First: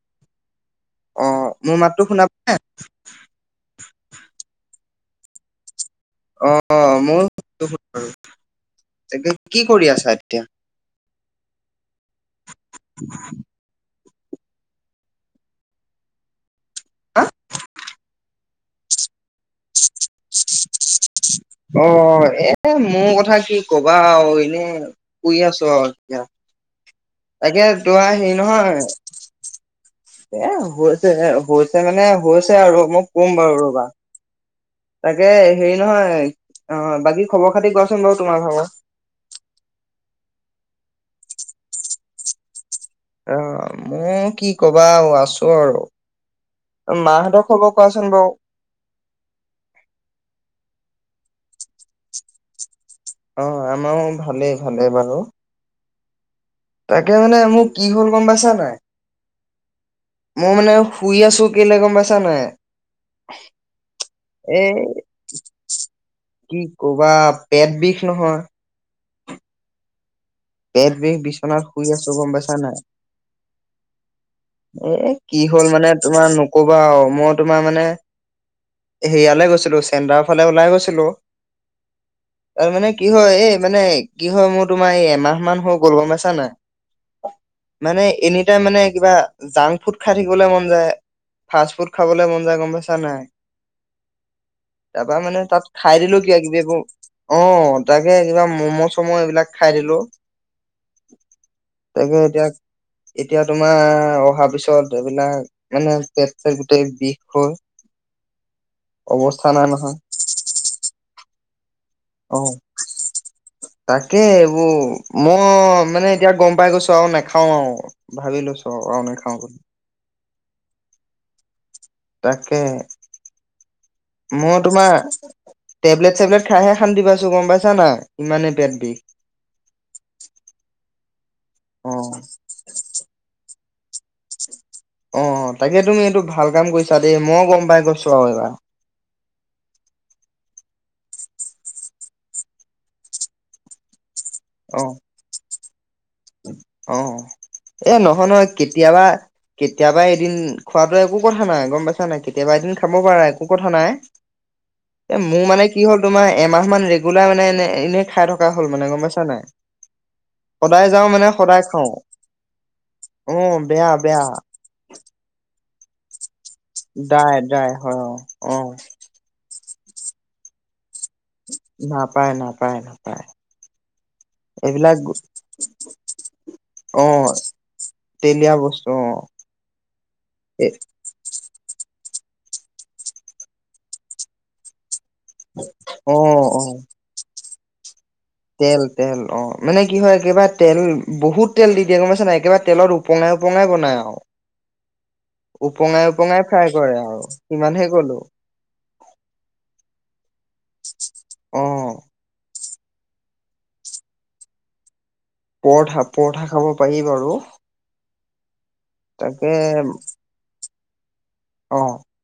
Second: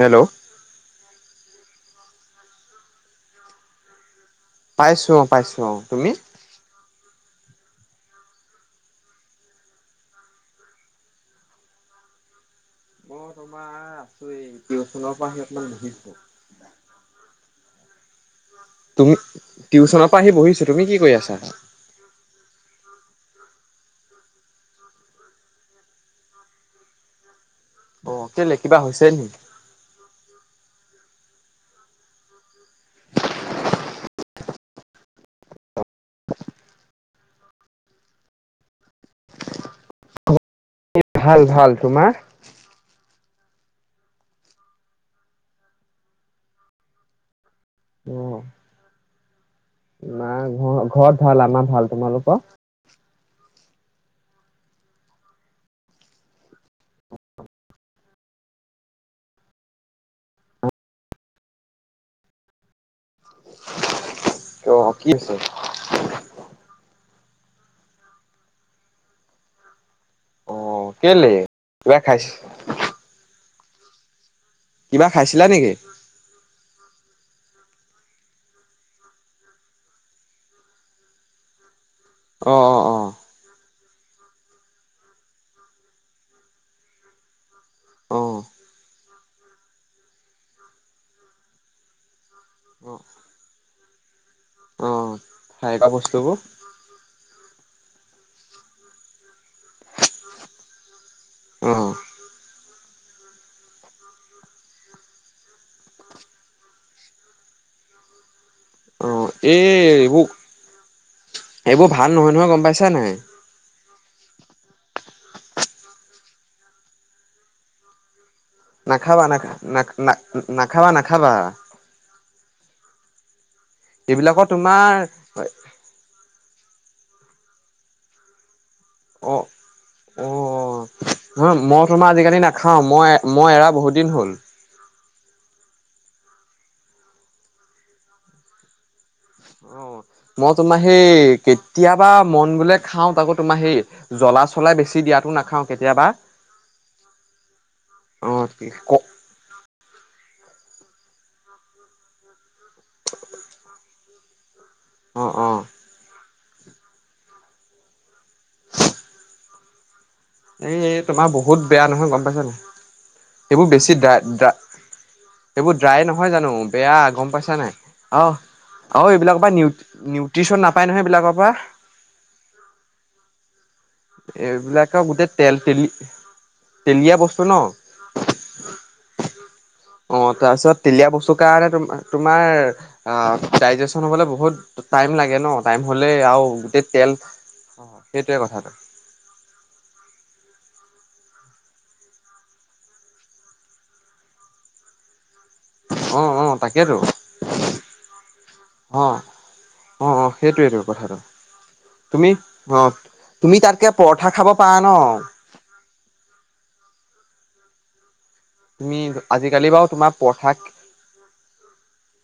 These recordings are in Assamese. হেল্ল' অ মোৰ মাতটো শুনাব নে পাইছো অ পাইছো অ তুমি ম কি কৰি আছা এতিয়া মই তোমাৰ আছো এইতিনৰ পৰা অকণমান বহিছো হা তুমি টিউচনৰ পৰা আহি বহিছো তুমি কি কৰি আছা? অ এ মোৰ কথা কি কবা আৰু এনে শুই আছো আৰু এতিয়া। তাকে তোৰা অ হেৰি কেলে কিবা নহয় হৈছে নি? এ হৈ হৈছে মানে হৈছে আৰু মই কম বাৰু ৰবা তাকে। হেৰি নহয় অ বাকী খবৰ খাতি কোৱাচোন বাৰু তোমাৰ ভাগৰ [inaudible] ভাল ভাল। তোমাৰ? আহ মও কি কবা অ আছো আৰু। মাহঁতক অ না ঘ ঘৰত ভাল আমাৰ ভাল তোমালোকৰ? অ আমাৰো ভালেই ভালে বাৰু তাকে মানে মোৰ কি হ'ল গম পাইছা নাই মই মানে শুই আছো কেলে গম পাইছা নাই? এ অ কি হৈছে কি কবা পেট বিষ নহয় এ অ পেট বিষ কেলে? বিচনাত শুই কিবা আছোঁ খাইছ গম পাইচা নাই। কিবা এ কি খাইছিলা হ'ল নেকি? মানে তোমাৰ নকবা আও, মই তোমাৰ মানে হেৰিয়ালে গৈছিলো চেণ্টাৰ ফালে ওলাই গৈছিলো। অ তাৰ অ মানে কি হয় এই মানে কি হয় মোৰ তোমাৰ এই এমাহ মান হৈ গ'ল গম পাইছা নাই? মানে অ অ এনিটাইম মানে কিবা জাংক ফুড খাই থাকিবলৈ মন যায়। ফাষ্ট ফুড খাবলৈ মন যায়। গম অ পাইছা নাই অ। তাৰাপৰা মানে তাত খোৱা খাই দিলো কিবা বস্তুবোৰ কিবি এইবোৰ অ তাকে কিবা ম'ম' চম' এইবিলাক খাই দিলো অ তাকে এতিয়া এতিয়া তোমাৰ অ তাৰ পিছত এইবিলাক মানে পেট চেট গোটেই বিষ হয়। অ এই বোৰ এইবোৰ ভাল নহয়, অ নহয় গম পাইছা নাই। ‌ তাকে এইবোৰ মই মানে এতিয়া গম পাই গৈছোঁ আৰু নাখাও আৰু, ভাবি লৈছোঁ। নাখাবা, নাখা না, না। নাখাবা। নাখাবা। তাকে। মোৰ তোমাৰ, টেবলেট চেবলেট খাইহে অশান্তি পাছো গম পাইছা নাই ইমানেই পেট বিষ অ অ অ মই তোমাৰ আজিকালি নাখাও, মই মই এৰা বহুত দিন হ'ল। অ তাকে তুমি এইটো ভাল কাম কৰিছা দেই, মইও গম পাই গৈছো আৰু এইবাৰ। অ মই তোমাৰ সেই কেতিয়াবা মদ বোলে খাও তাকৌ তোমাৰ সেই জ্বলা চলা অ বেছি দিয়াাতো নাখাওঁ কেতিয়াবা। অ এ নহয়, অ নহয়, ক কেতিয়াবা কেতিয়াবা এদিন খোৱাাতো একো কথা নাই, ‌ গম পাইছা নাই কেতিয়াবা এদিন খাব পাৰা একো কথা নাই এ অ মোৰ অ মানে কি হ'ল তোমাৰ এমাহ মান ৰেগুলাৰ মানে এনে এনেই খাই থকা হ'ল মানে গম পাইছা নাই সদায় [unintelligible] যাওঁ তোমাৰ মানে বহুত সদায় বেয়া খাওঁ নহয় গম পাইছ নাই? অ সেইবোৰ বেয়া বেছি বেয়া ড্ৰা এইবোৰ ড্ৰাই নহয় জানোঁ। বেয়া গম ড্ৰাই পাইছা ড্ৰাই নাই, হয় অ অ এইবিলাকৰ বা নিউ, নিউ [unintelligible] নাপায়। নাপায়। নাপায়। এইবিলাক এইবিলাকৰ গোটেই তেল, তেল, অ তেলীয়া বস্তু ন, অ তেলীয়া বস্তু অ এ তাৰপিছত তেলীয়া বস্তু কাৰণে তুমি তোমাৰ ডাইজেচন হ'বলৈ বহুত টাইম লাগে ন, টাইম হ'লে অ আৰু অ গোটেই তেল হয়। হয়। সেইটোৱে কথাটো তেল তেল অ' মানে কি হয়, একেবাৰে তেল বহুত তেল দি দিয়ে, গমাইছা নাই? ‌একেবাৰে তেলত ওপঙাই ওপঙাই বনাই আৰু। উপঙাই অ' উপঙাই অ' ফ্ৰাই কৰে তাকেইেতো। আৰু সিমানহে কলো অ' অ' অ' সেইটোৱেইটো কথাটো। অ তুমি অ' তুমি তাতকৈ পৰঠা খাব পাৰা ন। পৰঠা, পৰঠা খাব পাৰি বাৰু তুমি তাকে আজিকালি বাৰু তোমাৰ পঠাক অ উম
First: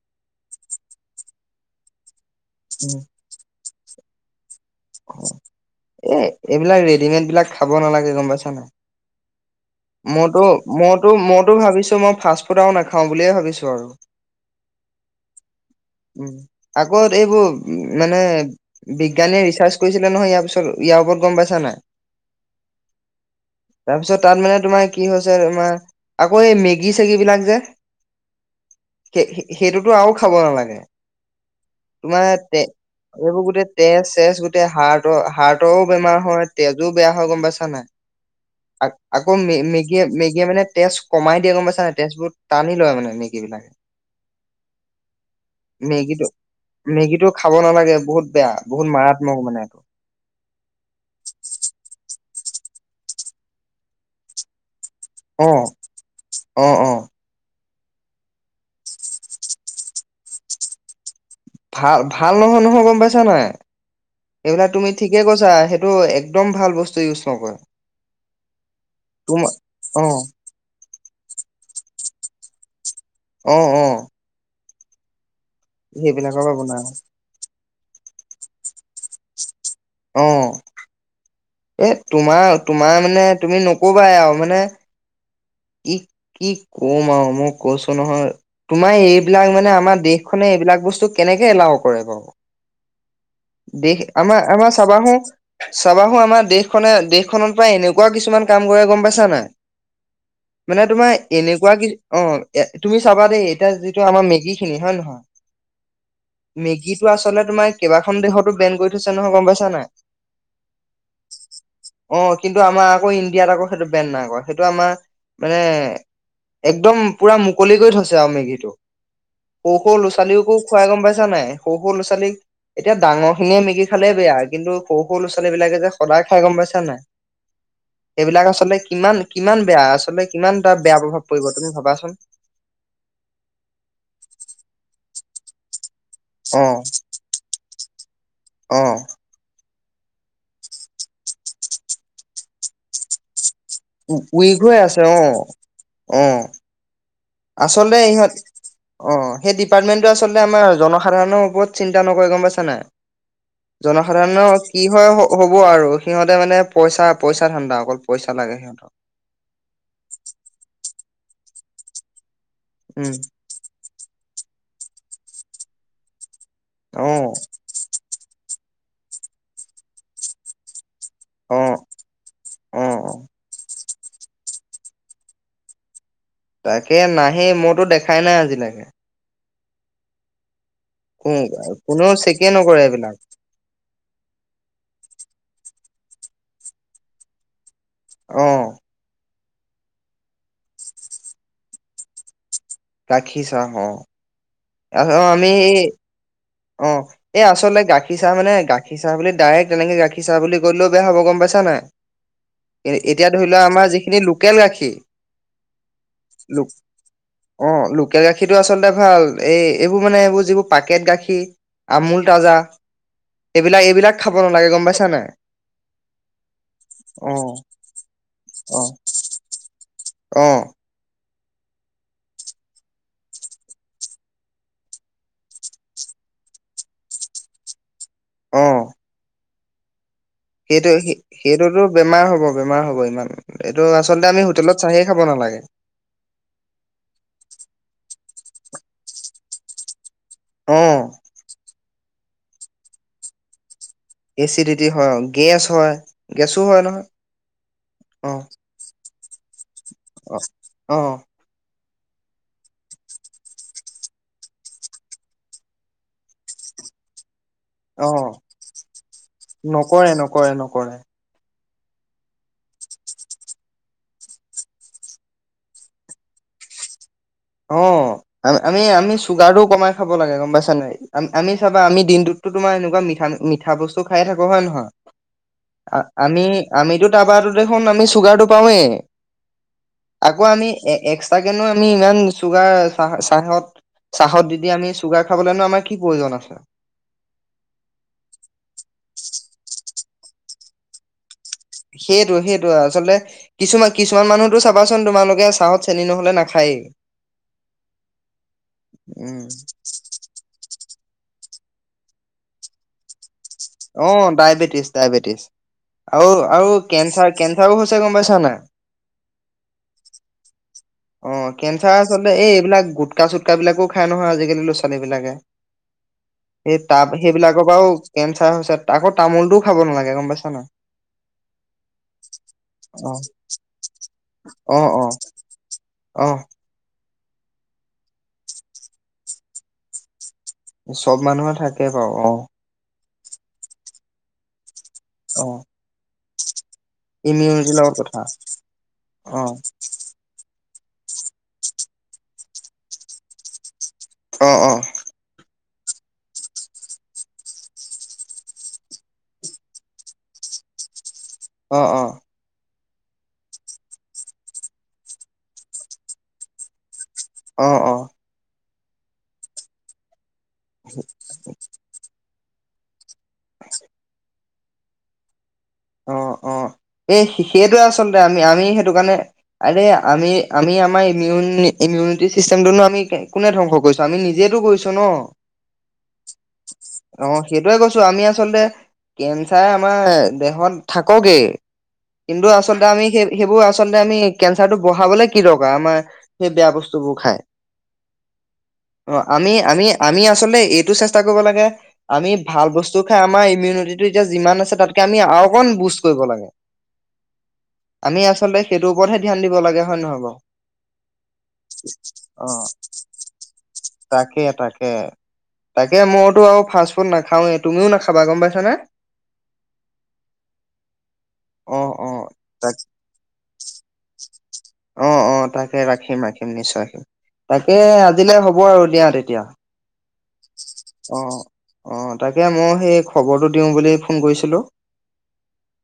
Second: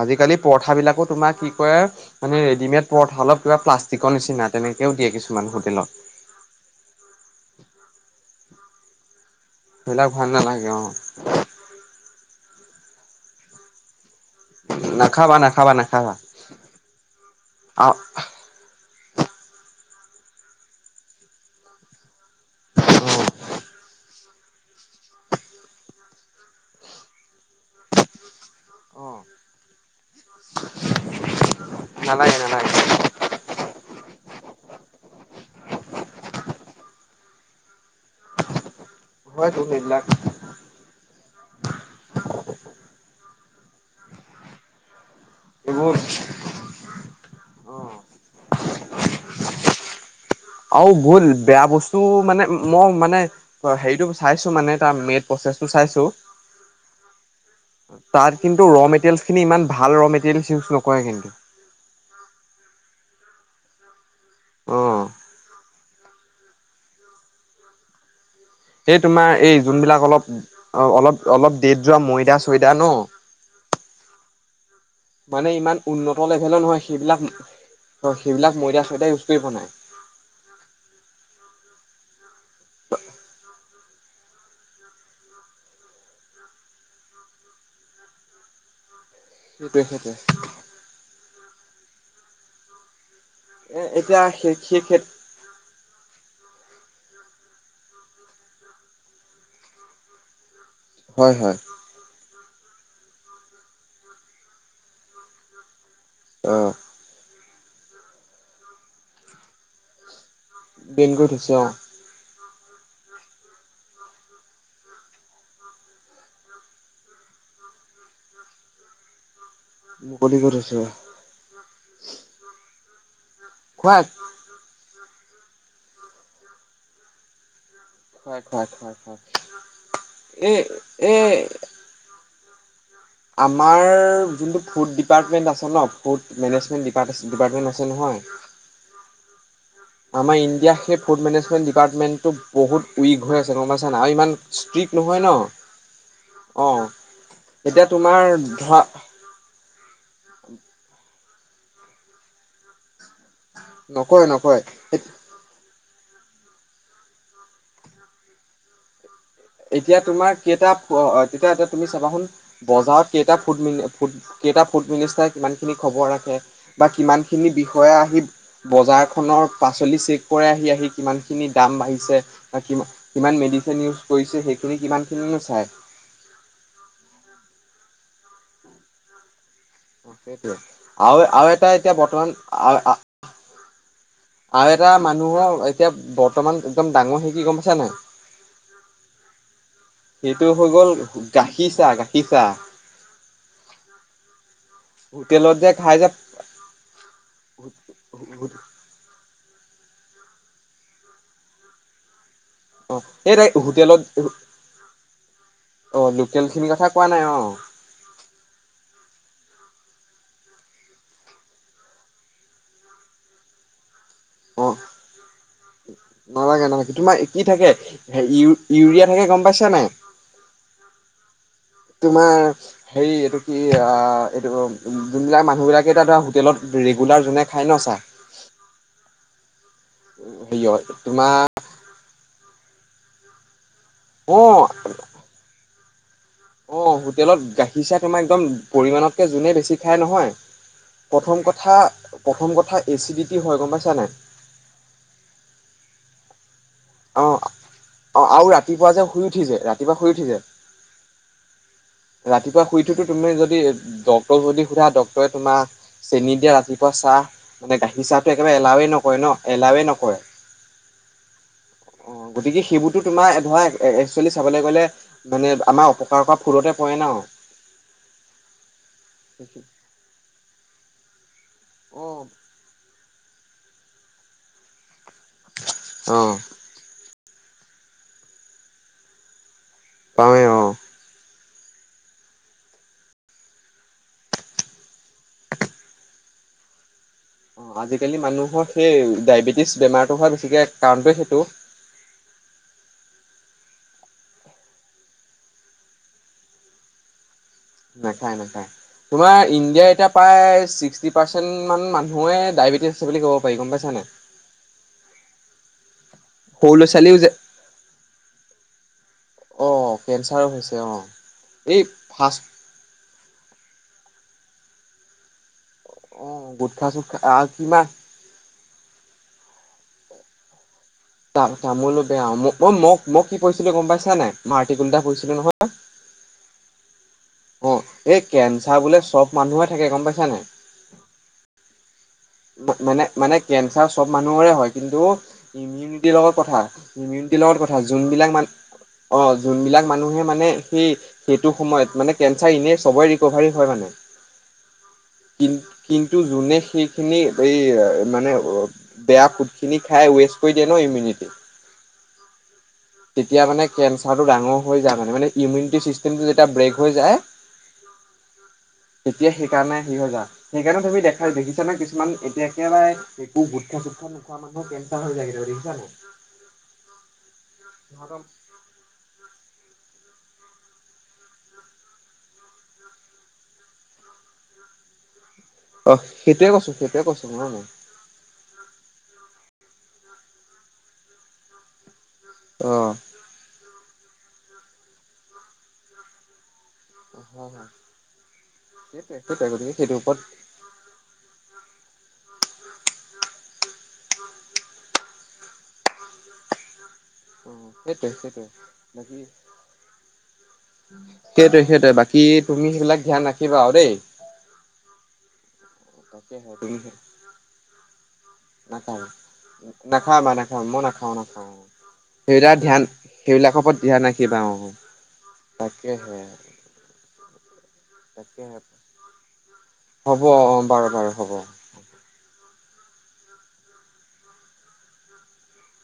আজিকালি পৰঠাবিলাকো তোমাৰ কি কৰে- মানেৰেডিমেড প অলপ কিবা প্লাষ্টি চিকন নিচিনাত। অ এ এইবিলাক ৰেডিমেড বিলাক খাব নালাগে গম পাইছোন সমান সেইবিলাক ভাল মইতো নালাগে অ মইতো মইতো ভাবিছো মই ফ মই তো নাখাওঁ বুলিয়ে ভাবিছো আৰু নাখাবা নাখাবা নাখাবা উ আকৌ এইবোৰ উ অ মানে বি বিজ্ঞানীয়ে ৰিচাৰ্চ কৰিছিলে নহয় ইয়াৰ পছত ইয়াৰ ওপৰত গম পাইছ নাই। তাৰপিছত। তাৰ মানে তোমাৰ কি হৈছে তোমাৰ আকৌ এই মেগী চেগী বিলাক যে অ সেইটোতো আৰু খাব নালাগে তোমাৰ নালাগে তে নালাগে এইবোৰ গোটেই তেজ চেজ গোটেই হাৰ্টৰ হাৰ্টৰও বেমাৰ হয় তেজো বেয়া হয় গম পাইছা নাই হয় তোক মেগীয়ে এইবিলাক মেগীয়ে মানে তেজ কমাই য়া গম পাইছা নাই তেজবোৰ টানি লয় মানে এনেক এই বিলাকে এইবোৰ মেগীটো মেগীটো খাব অ নালাগে বহুত বেয়া বহুত মাৰাত্মক মানে এইটো আৰু ভুল বেয়া বস্তু মানে মই মানে হেৰিতটো চাইছো মানে এটা মেইন অ প্ৰচছটো চাইছো অ অ তাত কিন্তু ৰ মেটেৰিয়েলছ খিনি ইমান ভাল ৰ মেটেৰিয়েলছ ইউজ নকৰে কিন্তু ভাল ভাল নহয় নহয় গম পাইছা নাই এইবিলাক অ তুমি ঠিকে কৈছা টো একদম ভাল বস্তু ইউজ নকৰে, সেই তোম তোমাৰ এই অ যোনবিলাক অলপ, অ অলপ অলপ দেট যোৱা ময়দা চয়দা ন, উম উম মানে ইমান উন্নত পৰা লেভেলৰ নহয় বনাই সেইবিলাক অ সেইবিলাক ময়দা চয়দায় পীৰ বনায়, আহ এ তোমাৰ তোমাৰ মে তুমি নকবাই মানে কি কি কম আৰু মই কৈছো নহয় তোমাৰ এই এই বিলাক মানে সেইটোৱে আমাৰ সেইটোৱে দেশখনে এইবিলাক বস্তু কেনেকে এলাও কৰে বাৰু এ দেশ এতিয়া আমাৰ সেই আমাৰ সেই ক্ষেত চাবাহো চাবাহো আমাৰ দেশখনে দেশ খনৰ পৰা এনেকুৱা কিছুমান কাম কৰে গম পাইছা নাই মানে তোমাৰ হয় হয় এনেকুৱা কি অ এ তুমি চাবা দেই এতিয়া যিটো আমাৰ মেগী খিনি হয় নে নহয় অ মেগীটো আচলতে তোমাৰ কিবা এখন দেশতো বেন কৰি থৈছে নহয় গম পাইছা নাই বেংগু ধচৰ অ কিন্তু আমাৰ আকৌ ইণ্ডিয়াত আকৌ সেইটো বেণ্ড নাই আকৌ সেইটো আমাৰ মানে একদম পুৰা মুকলি কৰি থছে আৰু মেগীটো সৰু সৰু ল'ৰা মুকলি ছোৱালীকো কৰি থৈছে খুৱাই গম পাইছা নাই সৰু সৰু ল'ৰা ছোৱালীক এতিয়া ডাঙৰ সে মিগী খোৱা খালে বেয়া কিন্তু স সৰু ল'ৰা ছোৱালী বিলাকে যে সদায় খাই গম পাইছা নাই খোৱা সেইবিলাক খোৱা আচলতে খোৱা খোৱা কিমান কিমান বেয়া আচলতে এই কিমান এ বেয়া প্ৰভাৱ এই পৰিব তুমি ভাবাচোন আমাৰ যোনটো ফু ডীপাৰ্টমেণ্ট আছে ন ফুড অ মেনেজমেণ্ট ডি ডিপাৰ্টমেণ্ট আছে নহয় অ আমাৰ ইণ্ডিয়া সেই ফুড মেনেজমেণ্ট ডিপাৰ্টমেন্টটো বহুত উইক হৈ আছে গম পাইছ ন আৰু ইমান উইক হৈ ষ্ট্ৰিক্ট আছে অ নহয় ন অ অঁ আচলতে ইহঁত অ সেইটো ডীপাৰ্টমেণ্টটো আচলতে আমাৰ জনসাধাৰণৰ ওপৰত চিন্তা নকৰে গম পাইছানাই নকয় নকয় জনসাধাৰণৰ কি হয় হব আৰু সিহঁতে মানে পইচা পইচা ধান্দা অকল পইচা লাগে সিহঁতৰ এতিয়া তোমাৰ কেইটা তেতিয়া এতিয়া তুমি চাবাচোন বজাৰত উম কেইটা ফু ম ফু কেইটা ফুড মিনিষ্টাৰে কিমানখিনি খবৰ ৰাখে বা অ কিমানখিনি বিষয়াে আহি বজাৰ খনৰ পাচলি চেক কৰে আহি আহি কিমান খিনি অ দাম বাঢ়িছে বা কি অ কিমান মেডিচিনউ কৰিছে সেইখিনি কিমানখিনো চাই তাকে নাহেই মইতো দেখাই নাই আজিলৈকে সেইটোৱে আৰু কো আৰু এটা এতিয়া কোনেও বৰ্তমান। চেকে নকৰে এইবিলাক আৰু এটা মানুহৰ এতিয়া বৰ্তমান একদম ডাঙৰ হে কি গম পাইছা নাই। অহ। সেইটো হৈ গ'ল গাখীৰ চাহ গাখীৰ চাহ। গাখি চাহ। আ আমি হোটেলত যে খাই যে অ এই আচলতে গাখীৰ চাহ মানে গাখীৰ চাহ বুলিো। ডাইৰেক্ট তেনেকে গাখিছা বুলি ক'লেও বেয়া'ব গম পাইছা নাই। কি অ এতিয়া সেই ধৰি লোৱা আমাৰ যিখিনি হোটেলত লোকেল গাখীৰ অ লোকেল খিনিৰ কথা কোৱা নাই অ লোকেল গাখীৰটো আচলতে ভাল। এই এইবোৰ মানে এইবোৰ যিবোৰ পাকেট গাখীৰ। আমুল তাজা। এইবিলাক এইবিলাক। খাব অ নালাগে গম পাইছা নাই নালাগে নালাগে তোমাৰ অ কি থাকে ইউ অ ইউৰিয়া থাকে গম পাইছা নে। অ তোমাৰ হেৰি এইটো কি এইটো যোনবিলাক মানুহ বিলাকে ধৰা হোটেলত ৰেগুলাৰ যোনে খাই ন চা। অ হেৰিয়ত সেইটো তোমাৰ সেইটোতো বেমাৰ হ'ব। বেমাৰ হ'ব ইমান। এইটো আচলতে অ আমি হোটেলত চাহে খাব নালাগে। অ হোটেলত গাখীৰ চাহ তোমাৰ একদম পৰিমানতকে যোনে বেছি খায় নহয়। অ প্ৰথম কথা। প্ৰথম কথা এচিডিটি হয় গম পাই। এচিডিটি হয় গেছ হয়। গেছ অ অ আৰু ৰাতিপুৱা যে শুই। ৰাতি যে ৰাতিপুৱা শুই উঠি অ যে আহ ৰাতিপুৱা শুই থোতো তুমি যদি ডক্তৰক যদি সুধা ডক্তৰে তোমাৰ চেনী দিয়া ৰাতিপুৱা চাহ। মানে গাখীৰ অ অ চাহটো একেবাৰে এলাওে নকৰে ন এলাওে নকৰে। অ গতিকে সেইবোৰতো তোমাৰ ধৰা একচুৱেলি চাবলৈ গলে মানে আমাৰ অপকাৰ কৰা ফুৰতে। কইনাও অ আমি আমি চুগাৰ টো কমাই খাব লাগে গম পাইছো। চ নাই আম। আমি চাবা আমি দিনতোত এনেকোৱা মিঠা। মিঠা বস্তু খাই থাকো হয় নহয়। অ' আমি আমিটো। তাপ টো দেখোন আমি চুগাৰ টো পাওঁৱেই। আকৌ পাওঁৱে আমি অ'। এক্স তাকেনো আমি ইমান চুগাৰ চ চাহত চাহত দি দি আমি চুগাৰ খাবলৈনো আমাৰ কি প্ৰয়োজন আছে। অ আজিকালি মানুহৰ সেই ডায়বেটিছ বেমাৰ হোৱা বেছিকে কাৰণটে সেইটো সেইটো সেইটো আচলতে কিছুমান কিছুমান মানুহতো চাবাচোন তোমালোকে চাহত চেনি নহলে নাখায়েই নাখায় নাখায় উম তোমাৰ ইণ্ডিয়াৰ এতিয়া প্ৰায় ছিক্সটি পাৰ্চেণ্ট মান মানুহে ডায়েবেটিছ আছে বুলি ক'ব পাৰি গম পাইছা নাই। অ ডায়বেটিছ ডায়বেটিছ আৰু আৰু সৰু ল'ৰা ছোৱালীও যে কেঞ্চাৰ কেঞ্চাৰও হৈছে গম পাইছা নাই অ কেঞ্চাৰো হৈছে। অ এই কেঞ্চাৰ আচলতে ফাৰ্ষ্ট এইবিলাক গোটকা চুটকা বিলাকো খাই নহয় আজিকালি লৰা ছোৱালী বিলাকে। অ সেই গুটখা টাব চুটখা আহ সেইবিলাকৰ কিমান পৰাও কেন্ঞ্চাৰ হৈছে আকৌ তামোলটোও খাব নালাগে গম পাইছা ন তা তামোল লতে অ মোক অ মোক কি কৈছিলে গম পাইছা নাই মই অৰ্তিকুল এটা কৰিছিলোঁ নহয়। আহ অ এই কেঞ্চাৰ বোলে চব মানুহে থাকে গম পাইছা নাই? চব মানুহৰে থাকে বাৰু অ মানে মানে কেঞ্চাৰ চব মানুহৰে হয় কিন্তু অ ইমিউনিটিৰ লগত কথা ইমিউনিটি লগত কথা যোনবিলাক মান অঁ অ যোনবিলাক মানুহে মানে সেই সেইটো সময়ত মানে কেঞ্চাৰ এনেই সবেই ৰিকভাৰী হয় মানে অ অ কি কিন্তু যোনে সেই খিনি এই মানে বেয়া ফুড খিনি খাই ৱেষ্ট কৰি দিয়ে ন ইমিউনিটি অ অ তেতিয়া মানে কেঞ্চাৰটো ডাঙৰ হৈ যায় মানে মানে ইমিউনিটি চিষ্টেমটো যেতিয়া ব্ৰেক হৈ যায়, অ অ তেতিয়া সেইকাৰণে সেই হৈ যা সেইকাৰণে তুমি দেখাই দেখিছানে কিছুমান এতিয়া একেবাৰে এইবোৰ গুটখা চুটখা নুখুৱা মানুহ মোৰ কেঞ্চাৰ হৈ যায় কেতিয়াবা যদি অ অ এই শিষিৰ সেইটোয়ে আচলতে সিহঁতৰ আমি আমি সেইটো কাৰণে আৰে আমি আমি আমাৰ ইমিউন ইমিউনিটি চিষ্টেমটোনো আমি কোনে ধ্বংস কৰিছোঁ আমি নিজেতো কৰিছোঁ ন। অ সেইটোৱে কৈছো সেইটোৱে কৈছো অ মই মই সেইটোয়ে কৈছোঁ আমি আচলতে কেঞ্চাৰে মই দেহত থাকগে কিন্তু অ আচলতে আমি সেই সেইবোৰ আ আচলতে আমি কেঞ্চাৰটো বহাবলে কি দৰকাৰ। আমাৰ সেই বেয়া বস্তু বস্তুবোৰ খাই। হয় হয় অ সেইটোৱে সেইটোৱে আমি গতিকে আমি সেইটোৰ ওপৰত আমি আচলতে এইটো চেষ্টা কৰিব লাগে আমি ভাল বস্তু খাই আমাৰ ইমিউনিটিটো এতিয়া যিমান আছে তাত আমি আৰু অকণ বুজ কৰিব লাগে। অ সেইটোৱে আমি সেইটোৱে আচলতে সেইটোৰ বাকী ওপৰতহে ধ্যান দিব লাগে হয় নহয় বাৰু, সেইটোৱে সেইটোৱে বাকী অ তুমি সেইবিলাক ধ্যান ৰাখিবা আৰু দেই তাকে তাকে তাকে, মইতো তাকেহে আৰু ফাষ্ট ফুড নাখাওৱে তুমিও নাখাবা গম পাইছা। নাখাওঁ। নাখাওঁ মই নাখাওঁ, মই নাখাওঁ নাখাওঁ অ অ সেইবিলাক তাকে ধ্যান সেইবিলাকৰ ওপৰত ধ্যান ৰাখিবা অ, অ অ তাকে সে ৰাখিম ৰাখিম আৰু। নিশ্চয় ৰাখিম তাকে আজিলে হ'ব আৰু দিয়া তেতিয়া। হ'ব অ, অ বাৰু বাৰু অ হ'ব। অ তাকে মই সেই খবৰটো দিওঁ বুলি ফোন কৰিছিলোঁ।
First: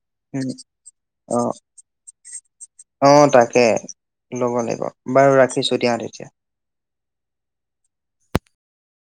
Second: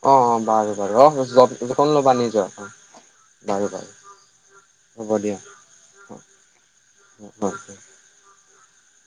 অ অ, বাৰু বাৰু অ যত্ন ল'বা নিজৰ অ বাৰু ল'ব লাগিব বু হ'ব বাৰু দিয়া ৰাখিছো দিয়া তেতিয়া অ।